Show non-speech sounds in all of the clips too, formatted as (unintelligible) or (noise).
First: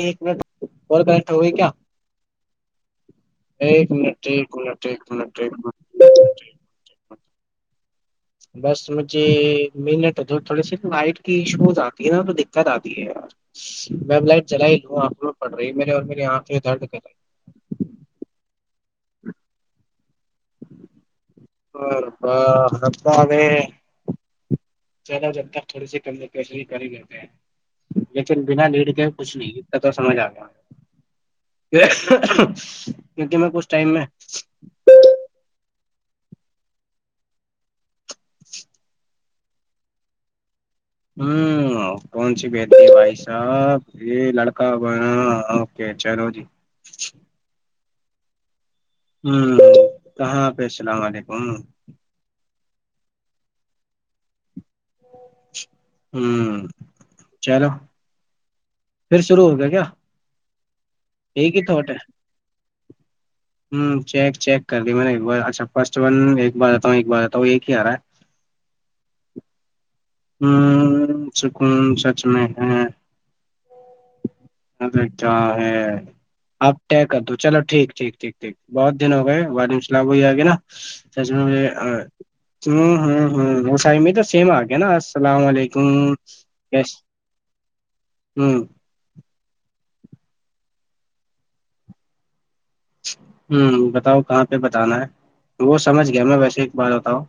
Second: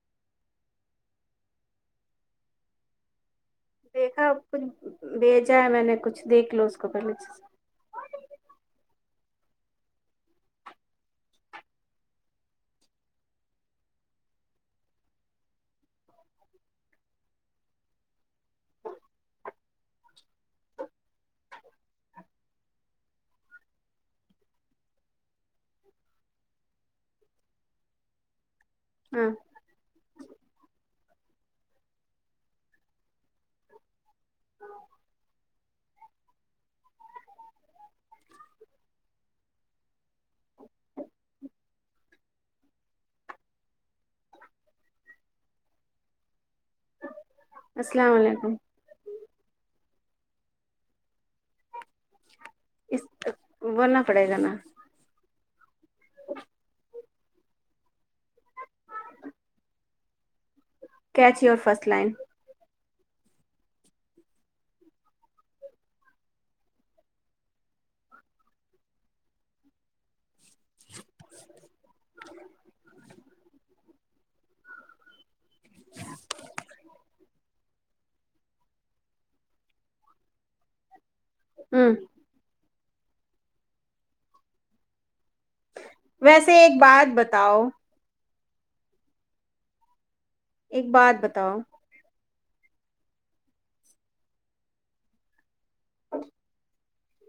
ایک منٹ ہو گئے کیا ایک دیکھا منٹ ایک منٹ ایک بے منٹ ایک چین میں نے کچھ منٹ دیکھ لو اس کے اوپر لکھا بس مجھے منٹ تھوڑی سی وائٹ کی شوز اتی ہے نا تو دقت اتی ہے یار ویب لائٹ جلائی لوں اپ کو پڑھ رہی ہے میرے اور میری انکھیں درد کر ہے۔ چلو جب تک تھوڑی سی کر ہی لیتے ہیں ہاں کچھ نہیں سمجھ اگیا کیونکہ میں کچھ ٹائم میں (unintelligible) (unintelligible) سمجھ گیا کون سی بیٹی ہے بھائی صاحب یہ لڑکا بڑا اوکے چلو جی السلام علیکم کہاں پہ السلام علیکم بولنا پڑے گا نا ھم چلو پھر شروع ہو گیا کیا کیچ ایک یور ہی فرسٹ تھاٹ ہے لائن چیک چیک کر لی میں نے اچھا فرسٹ ون ایک بار اتا ہوں ایک بار اتا ہوں ایک ہی ا رہا ہے (unintelligible) ہ (unintelligible) (unintelligible) (unintelligible) علیکم ویسے ایک یس بات بتاؤ (unintelligible) ایک بات بتاؤ بتاؤ کہاں پہ بتانا ہے وہ سمجھ گیا میں بار بتاؤ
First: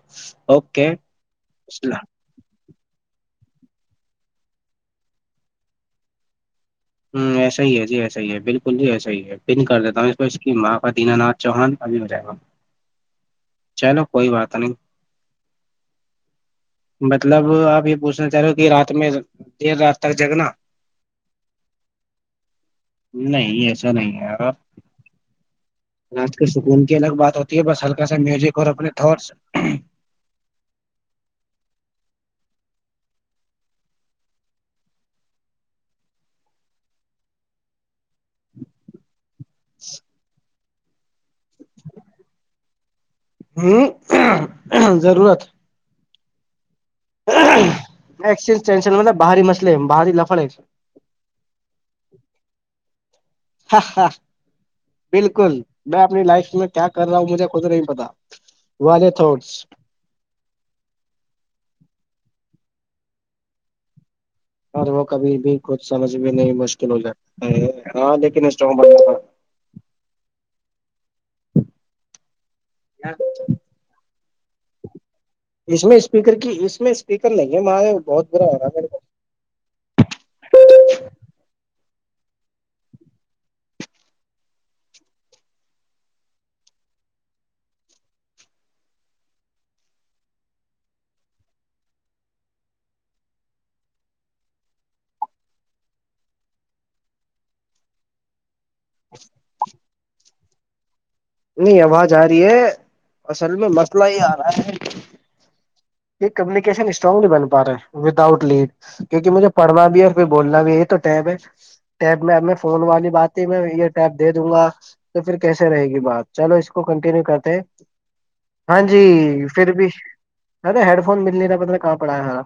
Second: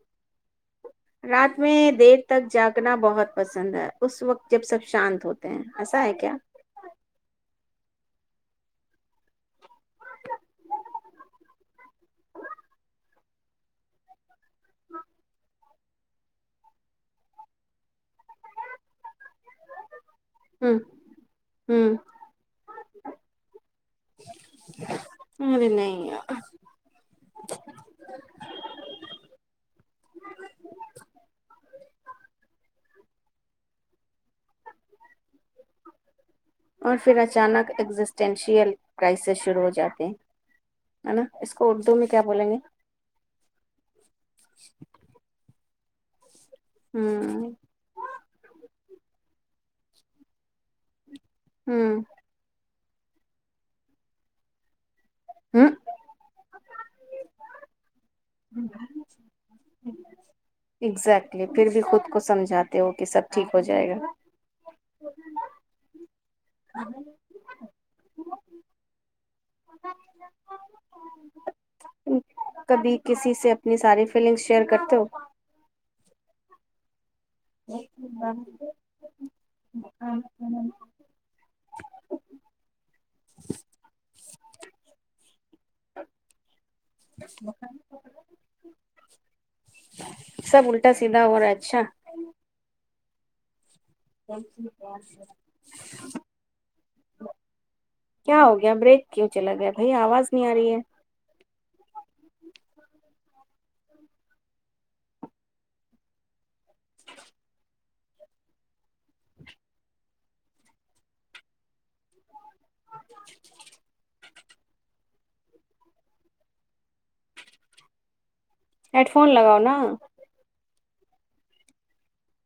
اوکے رات میں دیر تک جاگنا پسند ہے اس وقت جب سب شانت ہوتے ہیں ایسا ہے کیا ایسا ہی ہے جی ایسا ہی ہے بالکل نہیں ایسا ہی ہے پن کر دیتا ہوں اس کو اس کی ماں کا دینا چوہان بھی ہو جائے گا چلو کوئی بات نہیں مطلب اپ (unintelligible) پوچھنا چاہ رہے ہو کہ رات میں دیر رات تک جگنا ہ ہ نہیں ایسا نہیں ہے اور ارے نہیں اج یار، کا سکون کے الگ بات ہوتی ہے بس ہلکا سا میوزک اور اپنے تھور اور پھر اچانک ایگزسٹنشل پرائس (unintelligible) ہو جاتے ہیں (unintelligible) اس کو اردو میں کیا بولیں گے ضرورت (inaudible) ہ (inaudible) (unintelligible) (unintelligible) (unintelligible) (unintelligible) ہ ہ کیا کر رہا ہو مجھے خود نہیں پتا والے تھا ایگزیکٹلی پھر بھی خود کو سمجھاتے ہو کہ سب ٹھیک ہو جائے گا اور وہ کبھی بھی خود سمجھ بھی نہیں مشکل ہو جاتا ہے ہاں لیکن اس تم کبھی کسی سے اپنی ساری فیلنگ شیئر کرتے ہو کر کے اس میں سپیکر لگے (unintelligible) (unintelligible) (inaudible) سب الٹا سیدھا ہو رہا ہے اچھا (inaudible) کیمرے کیوں چلا گیا اواز نہیں ارہی ہے نہیں اواز ا رہی ہے اصل میں مسئلہ ہی ا رہا ہے ایک کمیونیکیشن سٹرانگ نہیں بن پا رہے کیونکہ مجھے پڑھنا بھی اور کوئی بولنا بھی ہے تو ٹیب ہے ٹیب میب میں فون والی بات ہے میں یہ ٹیب (unintelligible) دے دوں گا تو پھر کیسے رہے گی بات چلو اس کو کنٹینیو کرتے ہیں ہاں جی ہیڈ فون لگاؤ پھر نا بھی ہیڈ فون مل کہاں پڑا ہے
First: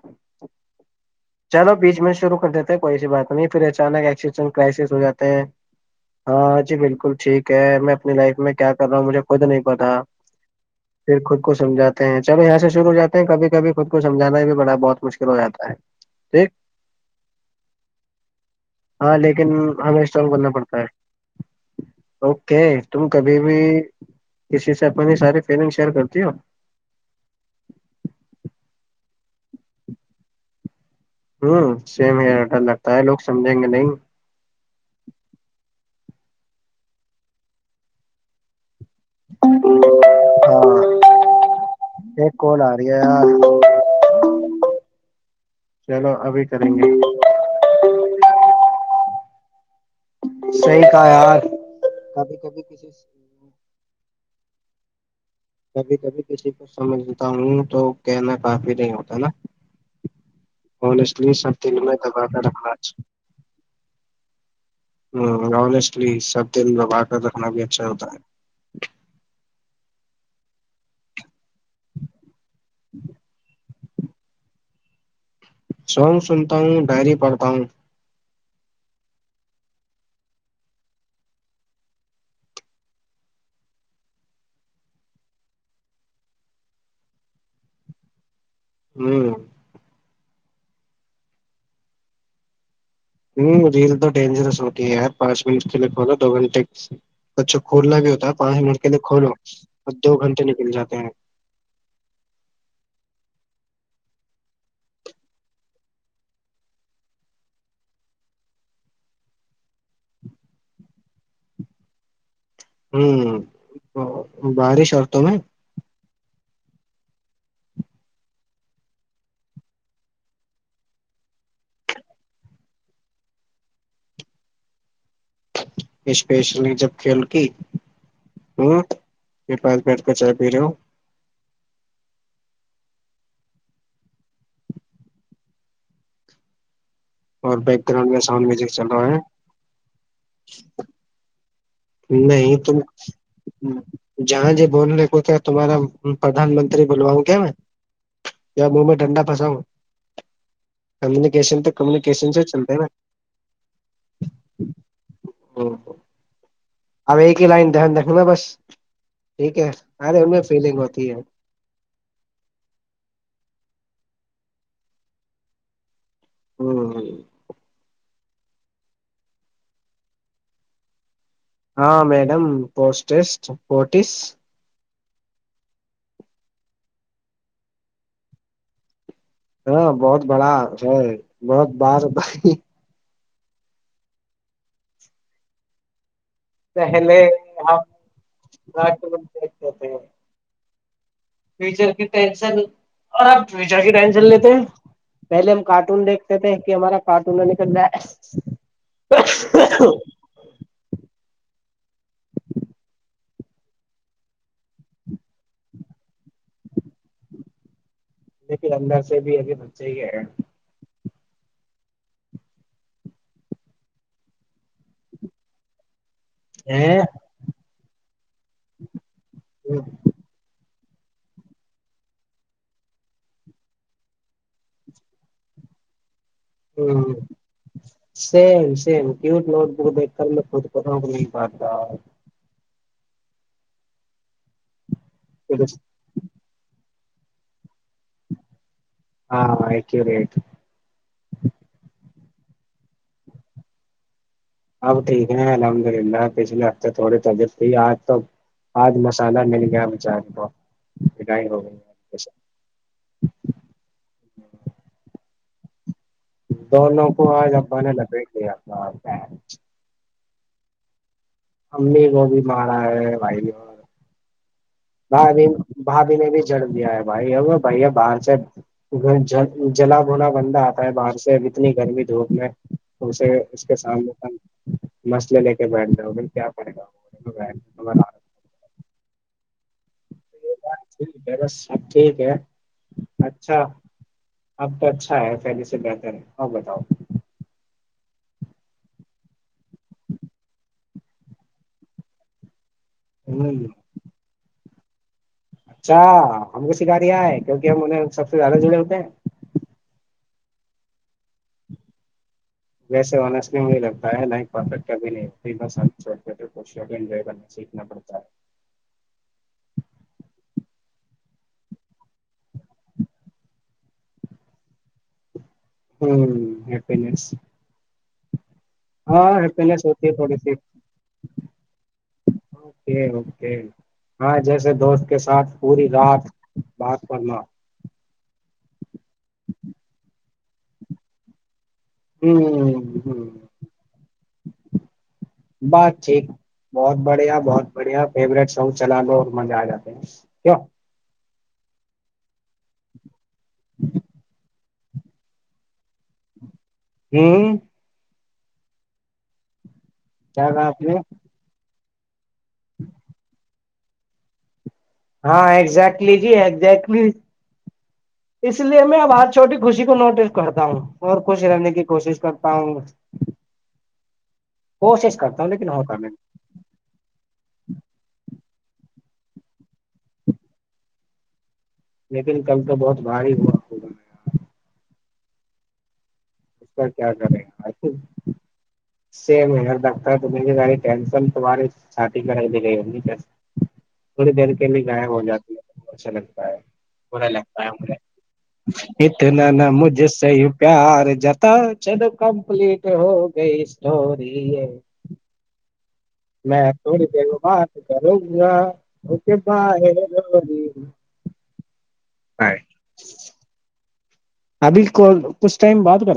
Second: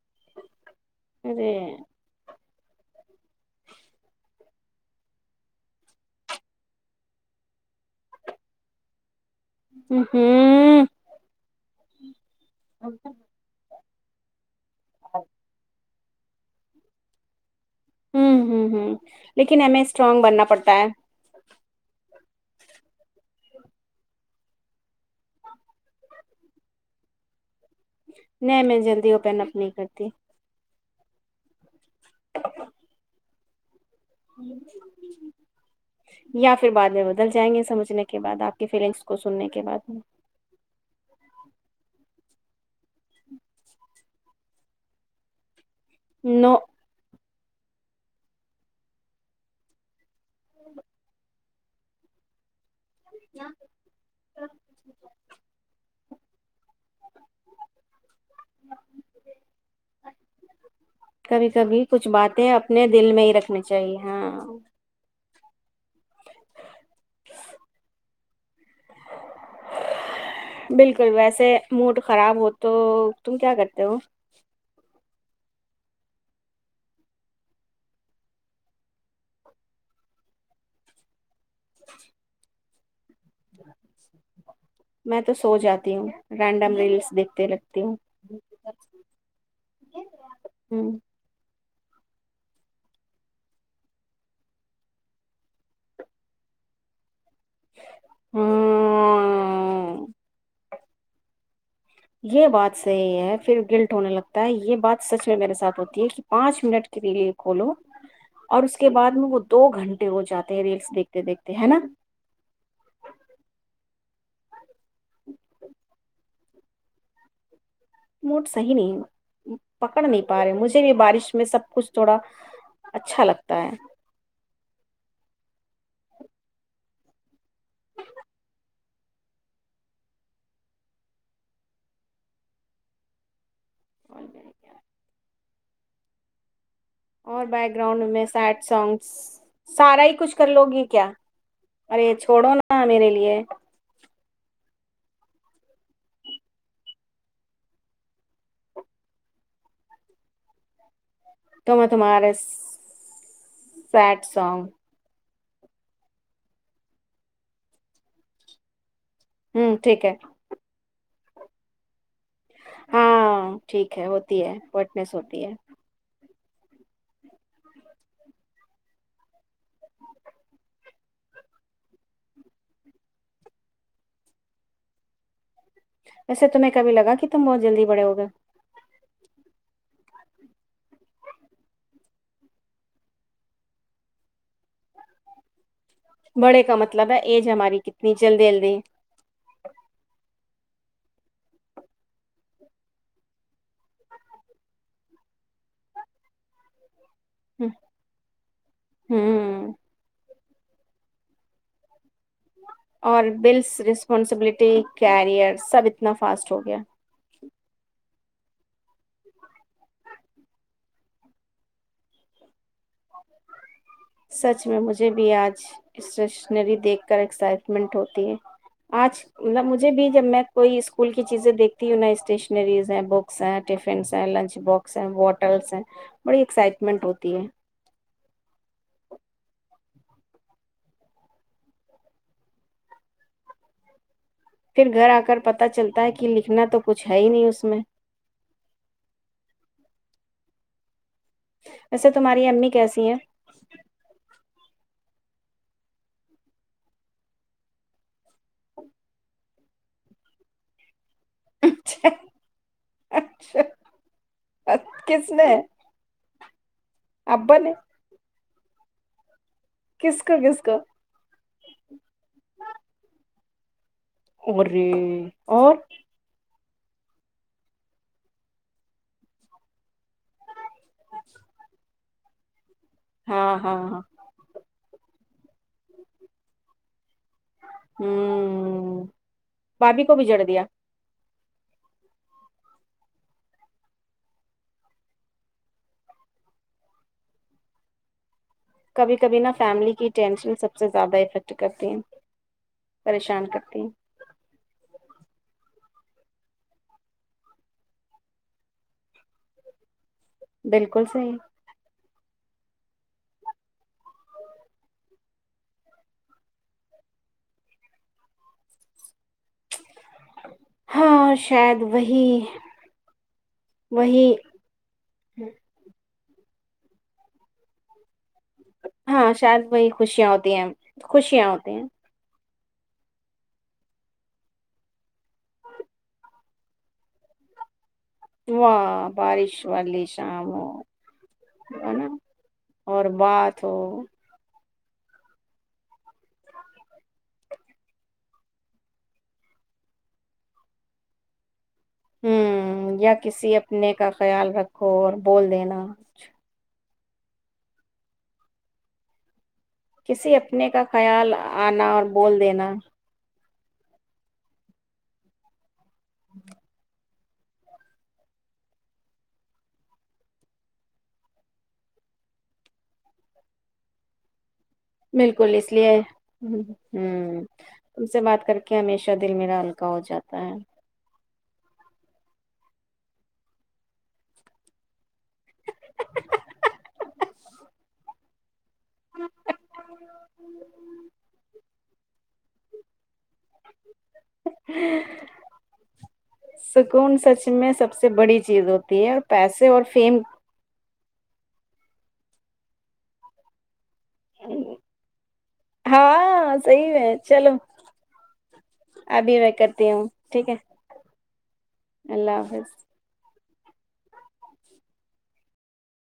ارے چلو بیچ میں شروع کر کوئی ایسی بات نہیں تیرے اچانک پرائسز ہو جاتے ہیں ہاں جی بالکل ٹھیک ہے میں اپنی لائف میں ہوں (unintelligible) کو سمجھاتے ہیں چلو یہاں سے شروع ہو جاتے ہیں کبھی کبھی خود کو سمجھانا بھی بڑا بہت مشکل ہو جاتا ہے (inaudible) ہوں ہوں ہوں ہاں لیکن ہمیں ہم اسٹرانگ اسٹو بننا کرنا پڑتا ہے اوکے تم بیوی کسی سے اپنی ساری ٹریننگ شیئر کرتی ہو میں جلدی اوپن اپنی کرتی لگتا ہے لوگ سمجھیں گے نہیں یا پھر بعد میں بدل جائیں گے سمجھنے کے کو سننے کے بعد ہاں (unintelligible) (unintelligible) ایسے نہیں ہے ابھی نو کریں گے (unintelligible) (unintelligible) (unintelligible) (inaudible) (unintelligible) ملتا ہوں تو کہنا کافی نہیں ہوتا نا کبھی کبھی کچھ باتیں اپنے دل میں ہی رکھنی چاہیے ہاں بالکل ویسے موڈ خراب تو تم کیا (unintelligible) سونگ سنتا ہوں ڈائری پڑھتا ہوں میں تو سو جاتی ہوں رینڈم ریلز بیتے رکھتی ہوں بس (unintelligible) (unintelligible) (unintelligible) اچھا کھولنا بھی ہوتا ہے پانچ منٹ کے لیے کھولو ہاں دو گھنٹے نکل (unintelligible) یہ بات صحیح ہے پھر گلٹ ہونے لگتا ہے یہ بات سچ میں میرے ساتھ ہوتی ہے کہ پانچ منٹ کے لیے کھولو اور اس کے بعد وہ دو گھنٹے ہو جاتے ہیں ریٹس دیکھتے دیکھتے ہیں نا بارش عورتوں میں موڈ صحیح نہیں پکڑ نہیں پا رہے مجھے بھی بارش میں سب کچھ توڑا اچھا لگتا ہے اسپیشلی جب کھیل کے (unintelligible) (unintelligible) اور بیک گراؤنڈ میں ساؤنڈ میوزک چل رہا ہے (unintelligible) کچھ کر لو یہ کیا ارے چھوڑو نا میرے لیے (unintelligible) جہاں جی بولنے کوتا ہے تمہارا پردھان منتری بلواؤ گے کمیونیکیشن تو میں کمیونیکیشن تمہارے سے چلتے ہیں نا سیڈ سانگ (inaudible) اب صرف ایک لائن یاد رکھیں۔ ٹھیک ہے ان کے پاس فلنگ ہے۔ ہاں، یہ ٹھیک ہے، ایسا ہوتا ہے، گرمی ہوتی ہے۔ (unintelligible) ہاں میڈم آپ کو ایسا لگا جیسے آپ بہت تیزی سے بڑے ہو گئے ہیں۔ ہمم یہ بہت بڑا ہے۔ بڑے کا مطلب پہلے ہے ایج ہماری کتنی آپ جلدی جلدی پہلے ہم اپنے کارٹون کے مستقبل کی فکر کرتے تھے۔ ہوں (unintelligible) اور پھر سب کچھ تیزی سے ہوا۔ دیکھو وہ ابھی بھی اندر بچے ہیں۔ دراصل آج میں بھی مجھے بھی ہے دیکھنا پسند ہے۔ اسکول کی چیزوں کو دیکھ رہے ہیں۔ بڑی ایکسائٹمنٹ ہوتی ہے سام (unintelligible) (unintelligible) پھر گھر آکر احساس ہوا کہ مجھے لکھنا ہے۔ اس میں کچھ نہیں ہے۔ ہاں میں ٹھیک ہوں تمہاری ماں کیسی ہے؟ اب یہ ٹک ٹک کر رہا ہے الحمدللہ اب یہ ٹک ٹک کر رہا ہے۔ W H O? پاپا نے آج ان دونوں کو نے لپیٹ لیا۔ (inaudible) کس کو ماں بھی (inaudible) اوہ اور بندہ آج دوپہر کو باہر سے آتا ہے۔ ہاں اپنے ہاں ہاں مسائل کے ساتھ اس کے سامنے بیٹھیں۔ باقی بھی ہاں، اب یہ ٹھیک ہے، ہاں اب یہ اچھا ہے۔ بعض اوقات خاندانی تناؤ زیادہ مسئلہ ہوتا ہے۔ ہ فکر مند اچھا ہم کو سکھا دیا ہے کیونکہ ہم انہیں سب سے زیادہ جڑے ہوتے ہیں بالکل صحیح ویسے بھی مجھے لگتا ہے لائک پرفیکٹ کبھی نہیں ہاں شاید وہی وہی (unintelligible) ہاں شاید کوئی ہیپینس ہے خوشیاں تھوڑی ہوتی سی ہیں تو خوشیاں ہوتی ہیں ہاں جیسے دوست کے ساتھ پوری رات بات کرنا واہ بارش والی شام ہو ہے نا اور (unintelligible) بات ہو بات ٹھیک بہت بڑھیا بہت بڑھیا فیورٹ سونگ چلا لو اور منگایا یا کسی اپنے کا خیال رکھو اور بول دینا (unintelligible) کسی کیا کہا اپنے آپ کا نے خیال انا اور بول دینا ہاں ایگزیکٹ یہ جی اس لیے ہمیں وہاں چھوٹی خوشی کو نوٹس کرتا ہوں اور خوش رہنے کی کوشش کرتا ہوں کوشش کرتا بالکل ہوں اس لیکن لیے ہوتا نہیں ان سے بات کر کہ ہمیشہ دل میرا ہلکا ہو جاتا ہے لیکن کل تو بہت بھاری ہوا (unintelligible) کیا کریں تھوڑی دیر کے لیے ضائع ہو ہے جاتی اچھا لگتا ہے سکون سچ میں سب سے بڑی چیز ہوتی ہے اور اتنا پیسے نہ اور مجھ فیم سے پیار (unintelligible) کمپلیٹ ہو گئی ہاں (unintelligible) صحیح تھوڑی ہے دیر چلو بعد کرو ابھی میں کرتی ہوں ٹھیک ہے اللہ حافظ اب اس کو کچھ ٹائم بعد کر